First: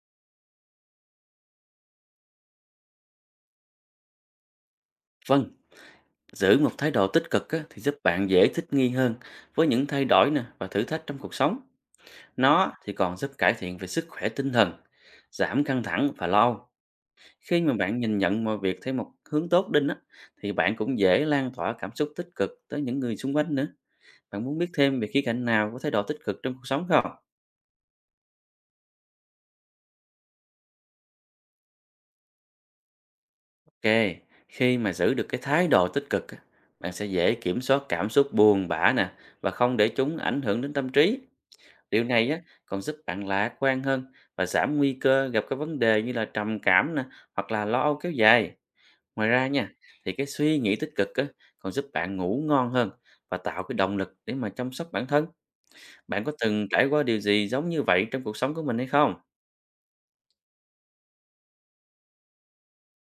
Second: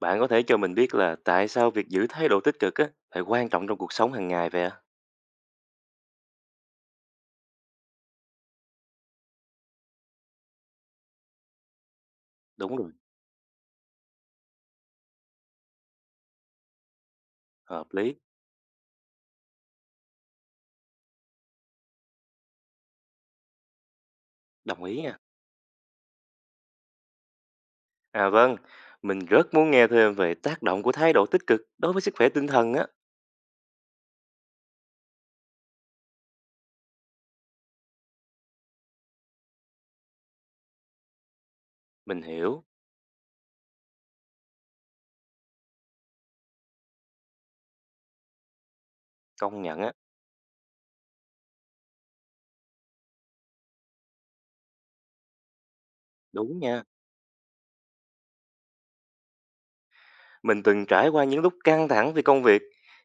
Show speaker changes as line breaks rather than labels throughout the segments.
Bạn có thể cho mình biết là tại sao việc giữ thái độ tích cực á lại quan trọng trong cuộc sống hàng ngày vậy ạ?
Vâng, giữ một thái độ tích cực á, thì giúp bạn dễ thích nghi hơn với những thay đổi nè và thử thách trong cuộc sống. Nó
Đúng rồi,
thì còn giúp cải thiện về sức khỏe tinh thần, giảm căng thẳng và lo âu. Khi mà
hợp
bạn
lý,
nhìn nhận mọi việc theo một hướng tốt đinh á, thì bạn cũng dễ lan tỏa cảm xúc tích cực tới những người xung quanh nữa. Bạn muốn biết
đồng
thêm
ý
về
nha.
khía cạnh nào của thái độ tích cực trong cuộc sống không?
À vâng, mình rất muốn nghe thêm về tác động của thái độ tích cực đối với sức khỏe tinh thần á.
Ok, khi mà giữ được cái thái độ tích cực á, bạn sẽ dễ kiểm soát cảm xúc buồn bã nè và không để chúng ảnh hưởng đến tâm trí. Điều
Mình
này á,
hiểu,
còn giúp bạn lạc quan hơn và giảm nguy cơ gặp các vấn đề như là trầm cảm nè, hoặc là lo âu kéo dài. Ngoài ra
công
nha,
nhận á,
thì cái suy nghĩ tích cực á, còn giúp bạn ngủ ngon hơn và tạo cái động lực để mà chăm sóc bản thân. Bạn có
đúng
từng
nha.
trải qua điều gì giống như vậy trong cuộc sống của mình hay không?
Mình từng trải qua những lúc căng thẳng vì công việc,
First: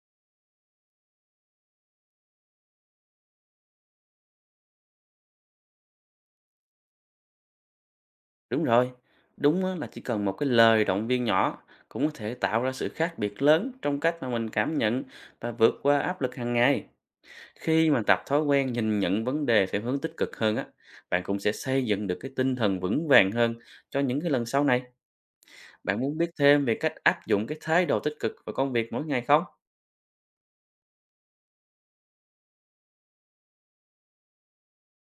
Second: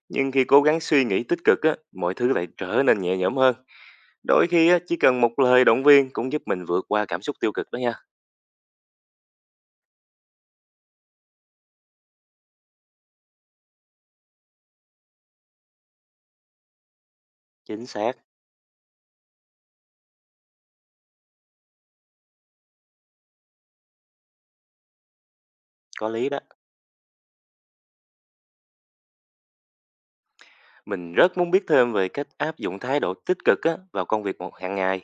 nhưng khi cố gắng suy nghĩ tích cực á, mọi thứ lại trở nên nhẹ nhõm hơn. Đôi khi á, chỉ cần một lời động viên cũng giúp mình vượt qua cảm xúc tiêu cực đó nha.
Đúng rồi, đúng á, là chỉ cần một cái lời động viên nhỏ cũng có thể tạo ra sự khác biệt lớn trong cách mà mình cảm nhận và vượt qua áp lực hàng ngày.
Chính
Khi mà
xác,
tập thói quen nhìn nhận vấn đề theo hướng tích cực hơn á, bạn cũng sẽ xây dựng được cái tinh thần vững vàng hơn cho những cái lần sau này. Bạn
có
muốn biết
lý đó.
thêm về cách áp dụng cái thái độ tích cực vào công việc mỗi ngày không?
Mình rất muốn biết thêm về cách áp dụng thái độ tích cực á, vào công việc một hàng ngày.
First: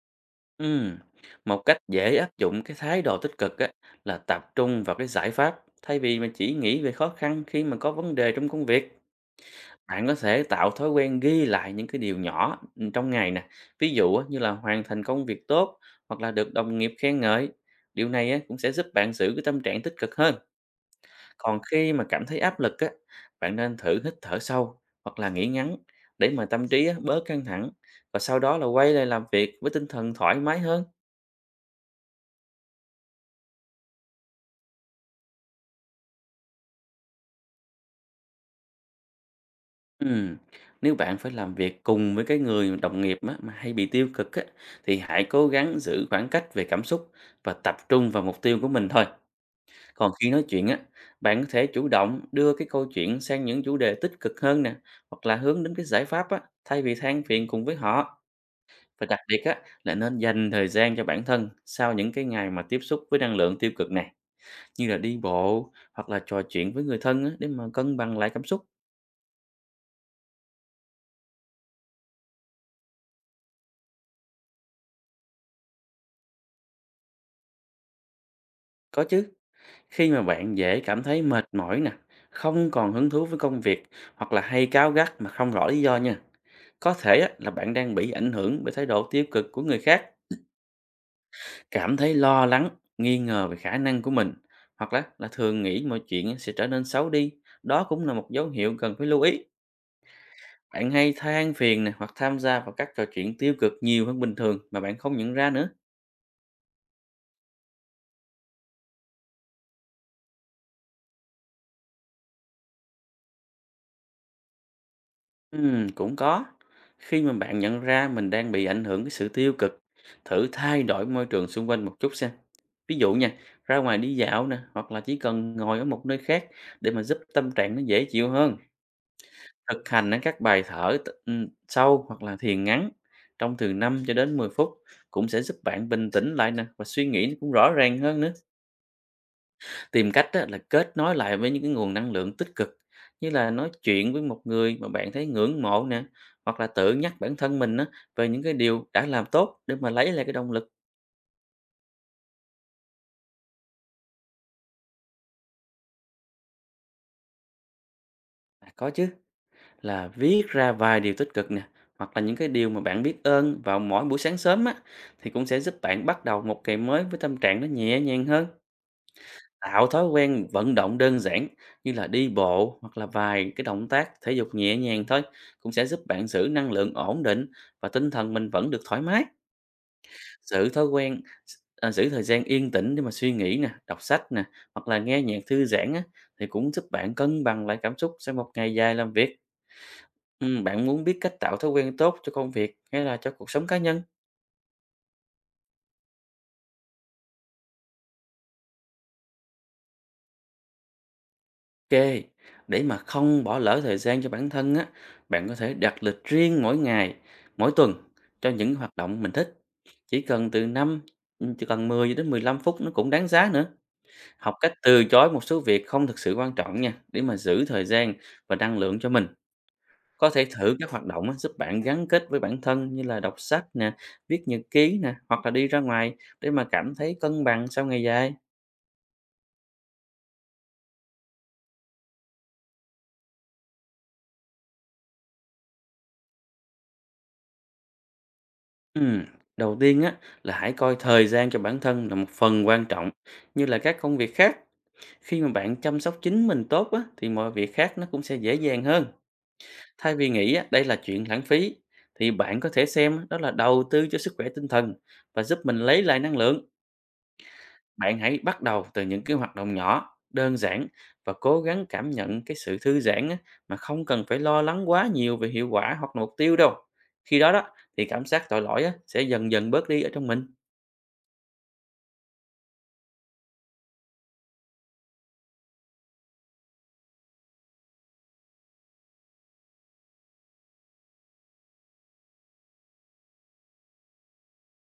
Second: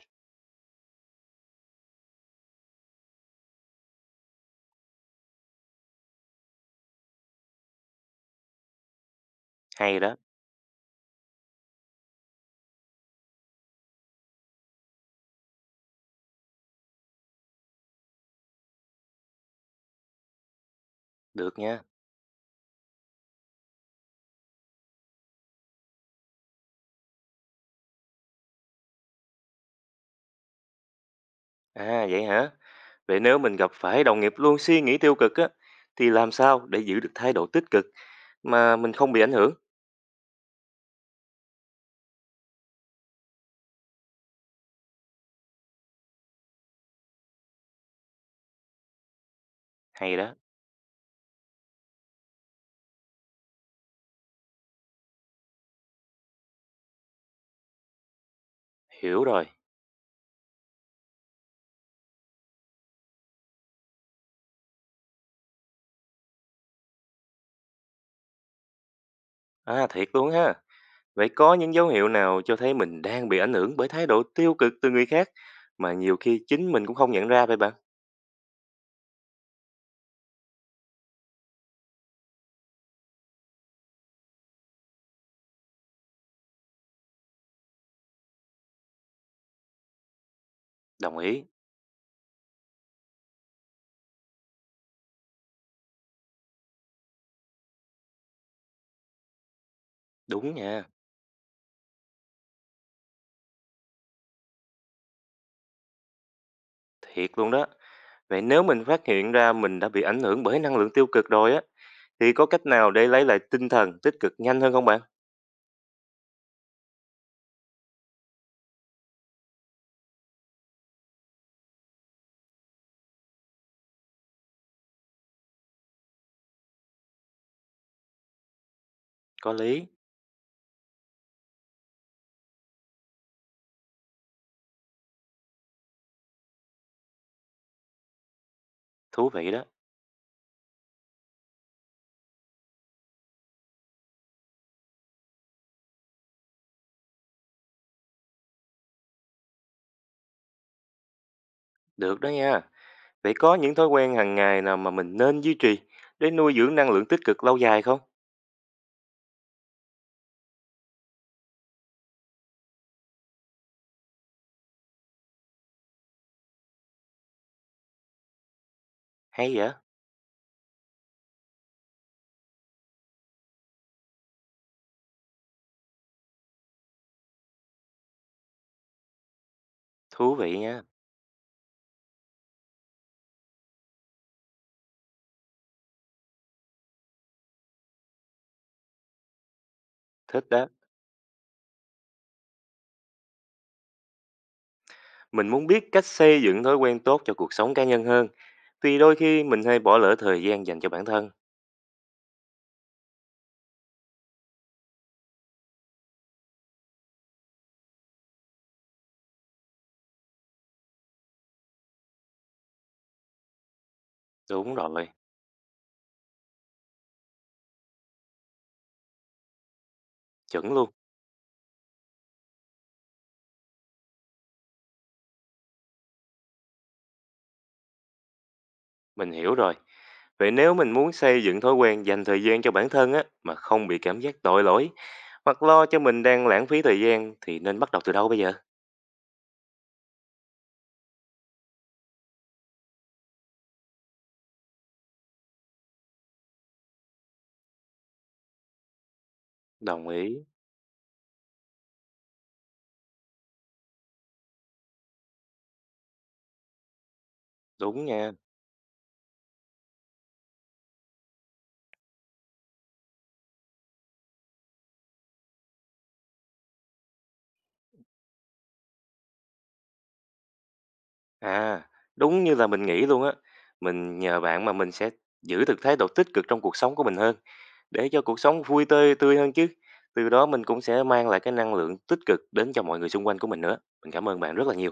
Ừm, Một cách dễ áp dụng cái thái độ tích cực á, là tập trung vào cái giải pháp thay vì mà chỉ nghĩ về khó khăn khi mà có vấn đề trong công việc.
Hay
Bạn có
đó,
thể tạo thói quen ghi lại những cái điều nhỏ, trong ngày nè, ví dụ á, như là hoàn thành công việc tốt hoặc là được đồng nghiệp khen ngợi. Điều này á, cũng sẽ giúp bạn giữ cái tâm trạng tích cực hơn.
được
Còn
nha.
khi mà cảm thấy áp lực á, bạn nên thử hít thở sâu hoặc là nghỉ ngắn để mà tâm trí á, bớt căng thẳng và sau đó là quay lại làm việc với tinh thần thoải mái hơn.
À vậy hả? Vậy nếu mình gặp phải đồng nghiệp luôn suy nghĩ tiêu cực á, thì làm sao để giữ được thái độ tích cực mà mình không bị ảnh hưởng?
Ừm, Nếu bạn phải làm việc cùng với cái người đồng nghiệp á, mà hay bị tiêu cực á, thì hãy cố gắng giữ khoảng cách về cảm xúc và tập trung vào mục tiêu của mình thôi. Còn
Hay
khi
đó,
nói chuyện á, bạn có thể chủ động đưa cái câu chuyện sang những chủ đề tích cực hơn nè, hoặc là hướng đến cái giải pháp á, thay vì than phiền cùng với họ. Và đặc
hiểu
biệt
rồi.
á, là nên dành thời gian cho bản thân sau những cái ngày mà tiếp xúc với năng lượng tiêu cực này, như là đi bộ hoặc là trò chuyện với người thân á, để mà cân bằng lại cảm xúc.
À thiệt luôn ha. Vậy có những dấu hiệu nào cho thấy mình đang bị ảnh hưởng bởi thái độ tiêu cực từ người khác mà nhiều khi chính mình cũng không nhận ra vậy bạn?
Có chứ, khi mà bạn dễ cảm thấy mệt mỏi nè, không còn hứng thú với công việc hoặc là hay cáu gắt mà không rõ lý do nha. Có thể á, là bạn đang bị ảnh hưởng bởi thái độ tiêu cực của người khác.
Đồng ý.
Cảm thấy lo lắng, nghi ngờ về khả năng của mình, hoặc là thường nghĩ mọi chuyện sẽ trở nên xấu đi, đó cũng là một dấu hiệu cần phải lưu ý.
Đúng nha.
Bạn hay than phiền nè hoặc tham gia vào các trò chuyện tiêu cực nhiều hơn bình thường mà bạn không nhận ra nữa.
Thiệt luôn đó. Vậy nếu mình phát hiện ra mình đã bị ảnh hưởng bởi năng lượng tiêu cực rồi á, thì có cách nào để lấy lại tinh thần tích cực nhanh hơn không bạn?
Cũng có. Khi mà bạn nhận ra mình đang bị ảnh hưởng cái sự tiêu cực, thử thay đổi môi trường xung quanh một chút xem. Ví dụ nha, ra ngoài đi dạo nè, hoặc là chỉ cần ngồi ở một nơi khác để mà giúp tâm trạng nó dễ chịu hơn.
Có lý,
Thực hành á các bài thở t sâu hoặc là thiền ngắn trong từ 5 cho đến 10 phút cũng sẽ giúp bạn bình tĩnh lại nè và suy nghĩ nó cũng rõ ràng hơn nữa.
thú vị đó,
Tìm cách á là kết nối lại với những cái nguồn năng lượng tích cực như là nói chuyện với một người mà bạn thấy ngưỡng mộ nè, hoặc là tự nhắc bản thân mình á về những cái điều đã làm tốt để mà lấy lại cái động lực.
được đó nha. Vậy có những thói quen hàng ngày nào mà mình nên duy trì để nuôi dưỡng năng lượng tích cực lâu dài không?
À, có chứ, là viết ra vài điều tích cực nè, hoặc là những cái điều mà bạn biết ơn vào mỗi buổi sáng sớm á thì cũng sẽ giúp bạn bắt đầu một ngày mới với tâm trạng nó nhẹ nhàng hơn.
Hay vậy?
Tạo thói quen vận động đơn giản như là đi bộ hoặc là vài cái động tác thể dục nhẹ nhàng thôi cũng sẽ giúp bạn giữ năng lượng ổn định và tinh thần mình vẫn được thoải mái.
Thú vị
Giữ
nha,
thói quen à, giữ thời gian yên tĩnh để mà suy nghĩ nè, đọc sách nè hoặc là nghe nhạc thư giãn á thì cũng giúp bạn cân bằng lại cảm xúc sau một ngày dài làm việc.
thích
Ừ,
đó.
bạn muốn biết cách tạo thói quen tốt cho công việc hay là cho cuộc sống cá nhân?
Mình muốn biết cách xây dựng thói quen tốt cho cuộc sống cá nhân hơn, vì đôi khi mình hay bỏ lỡ thời gian dành cho bản thân.
Ok, để mà không bỏ lỡ thời gian cho bản thân á, bạn có thể đặt lịch riêng mỗi ngày, mỗi tuần cho những hoạt động mình thích. Chỉ cần từ 5, ừ, chỉ cần 10 đến 15 phút nó cũng đáng giá nữa. Học cách
Đúng
từ
rồi,
chối một số việc không thực sự quan trọng nha, để mà giữ thời gian và năng lượng cho mình. Có thể
chuẩn
thử các
luôn.
hoạt động á, giúp bạn gắn kết với bản thân như là đọc sách nè, viết nhật ký nè, hoặc là đi ra ngoài để mà cảm thấy cân bằng sau ngày dài.
Mình hiểu rồi. Vậy nếu mình muốn xây dựng thói quen dành thời gian cho bản thân á, mà không bị cảm giác tội lỗi, hoặc lo cho mình đang lãng phí thời gian thì nên bắt đầu từ đâu bây giờ?
Ừm, đầu tiên á là hãy coi thời gian cho bản thân là một phần quan trọng như là các công việc khác. Khi mà bạn chăm sóc chính mình tốt á thì mọi việc khác nó cũng sẽ dễ dàng hơn.
Đồng
Thay vì
ý.
nghĩ á, đây là chuyện lãng phí thì bạn có thể xem đó là đầu tư cho sức khỏe tinh thần và giúp mình lấy lại năng lượng.
Đúng
Bạn
nha.
hãy bắt đầu từ những cái hoạt động nhỏ, đơn giản và cố gắng cảm nhận cái sự thư giãn á, mà không cần phải lo lắng quá nhiều về hiệu quả hoặc là mục tiêu đâu. Khi đó đó thì cảm giác tội lỗi á, sẽ dần dần bớt đi ở trong mình.
À, đúng như là mình nghĩ luôn á. Mình nhờ bạn mà mình sẽ giữ được thái độ tích cực trong cuộc sống của mình hơn, để cho cuộc sống vui tươi tươi hơn chứ. Từ đó mình cũng sẽ mang lại cái năng lượng tích cực đến cho mọi người xung quanh của mình nữa. Mình cảm ơn bạn rất là nhiều.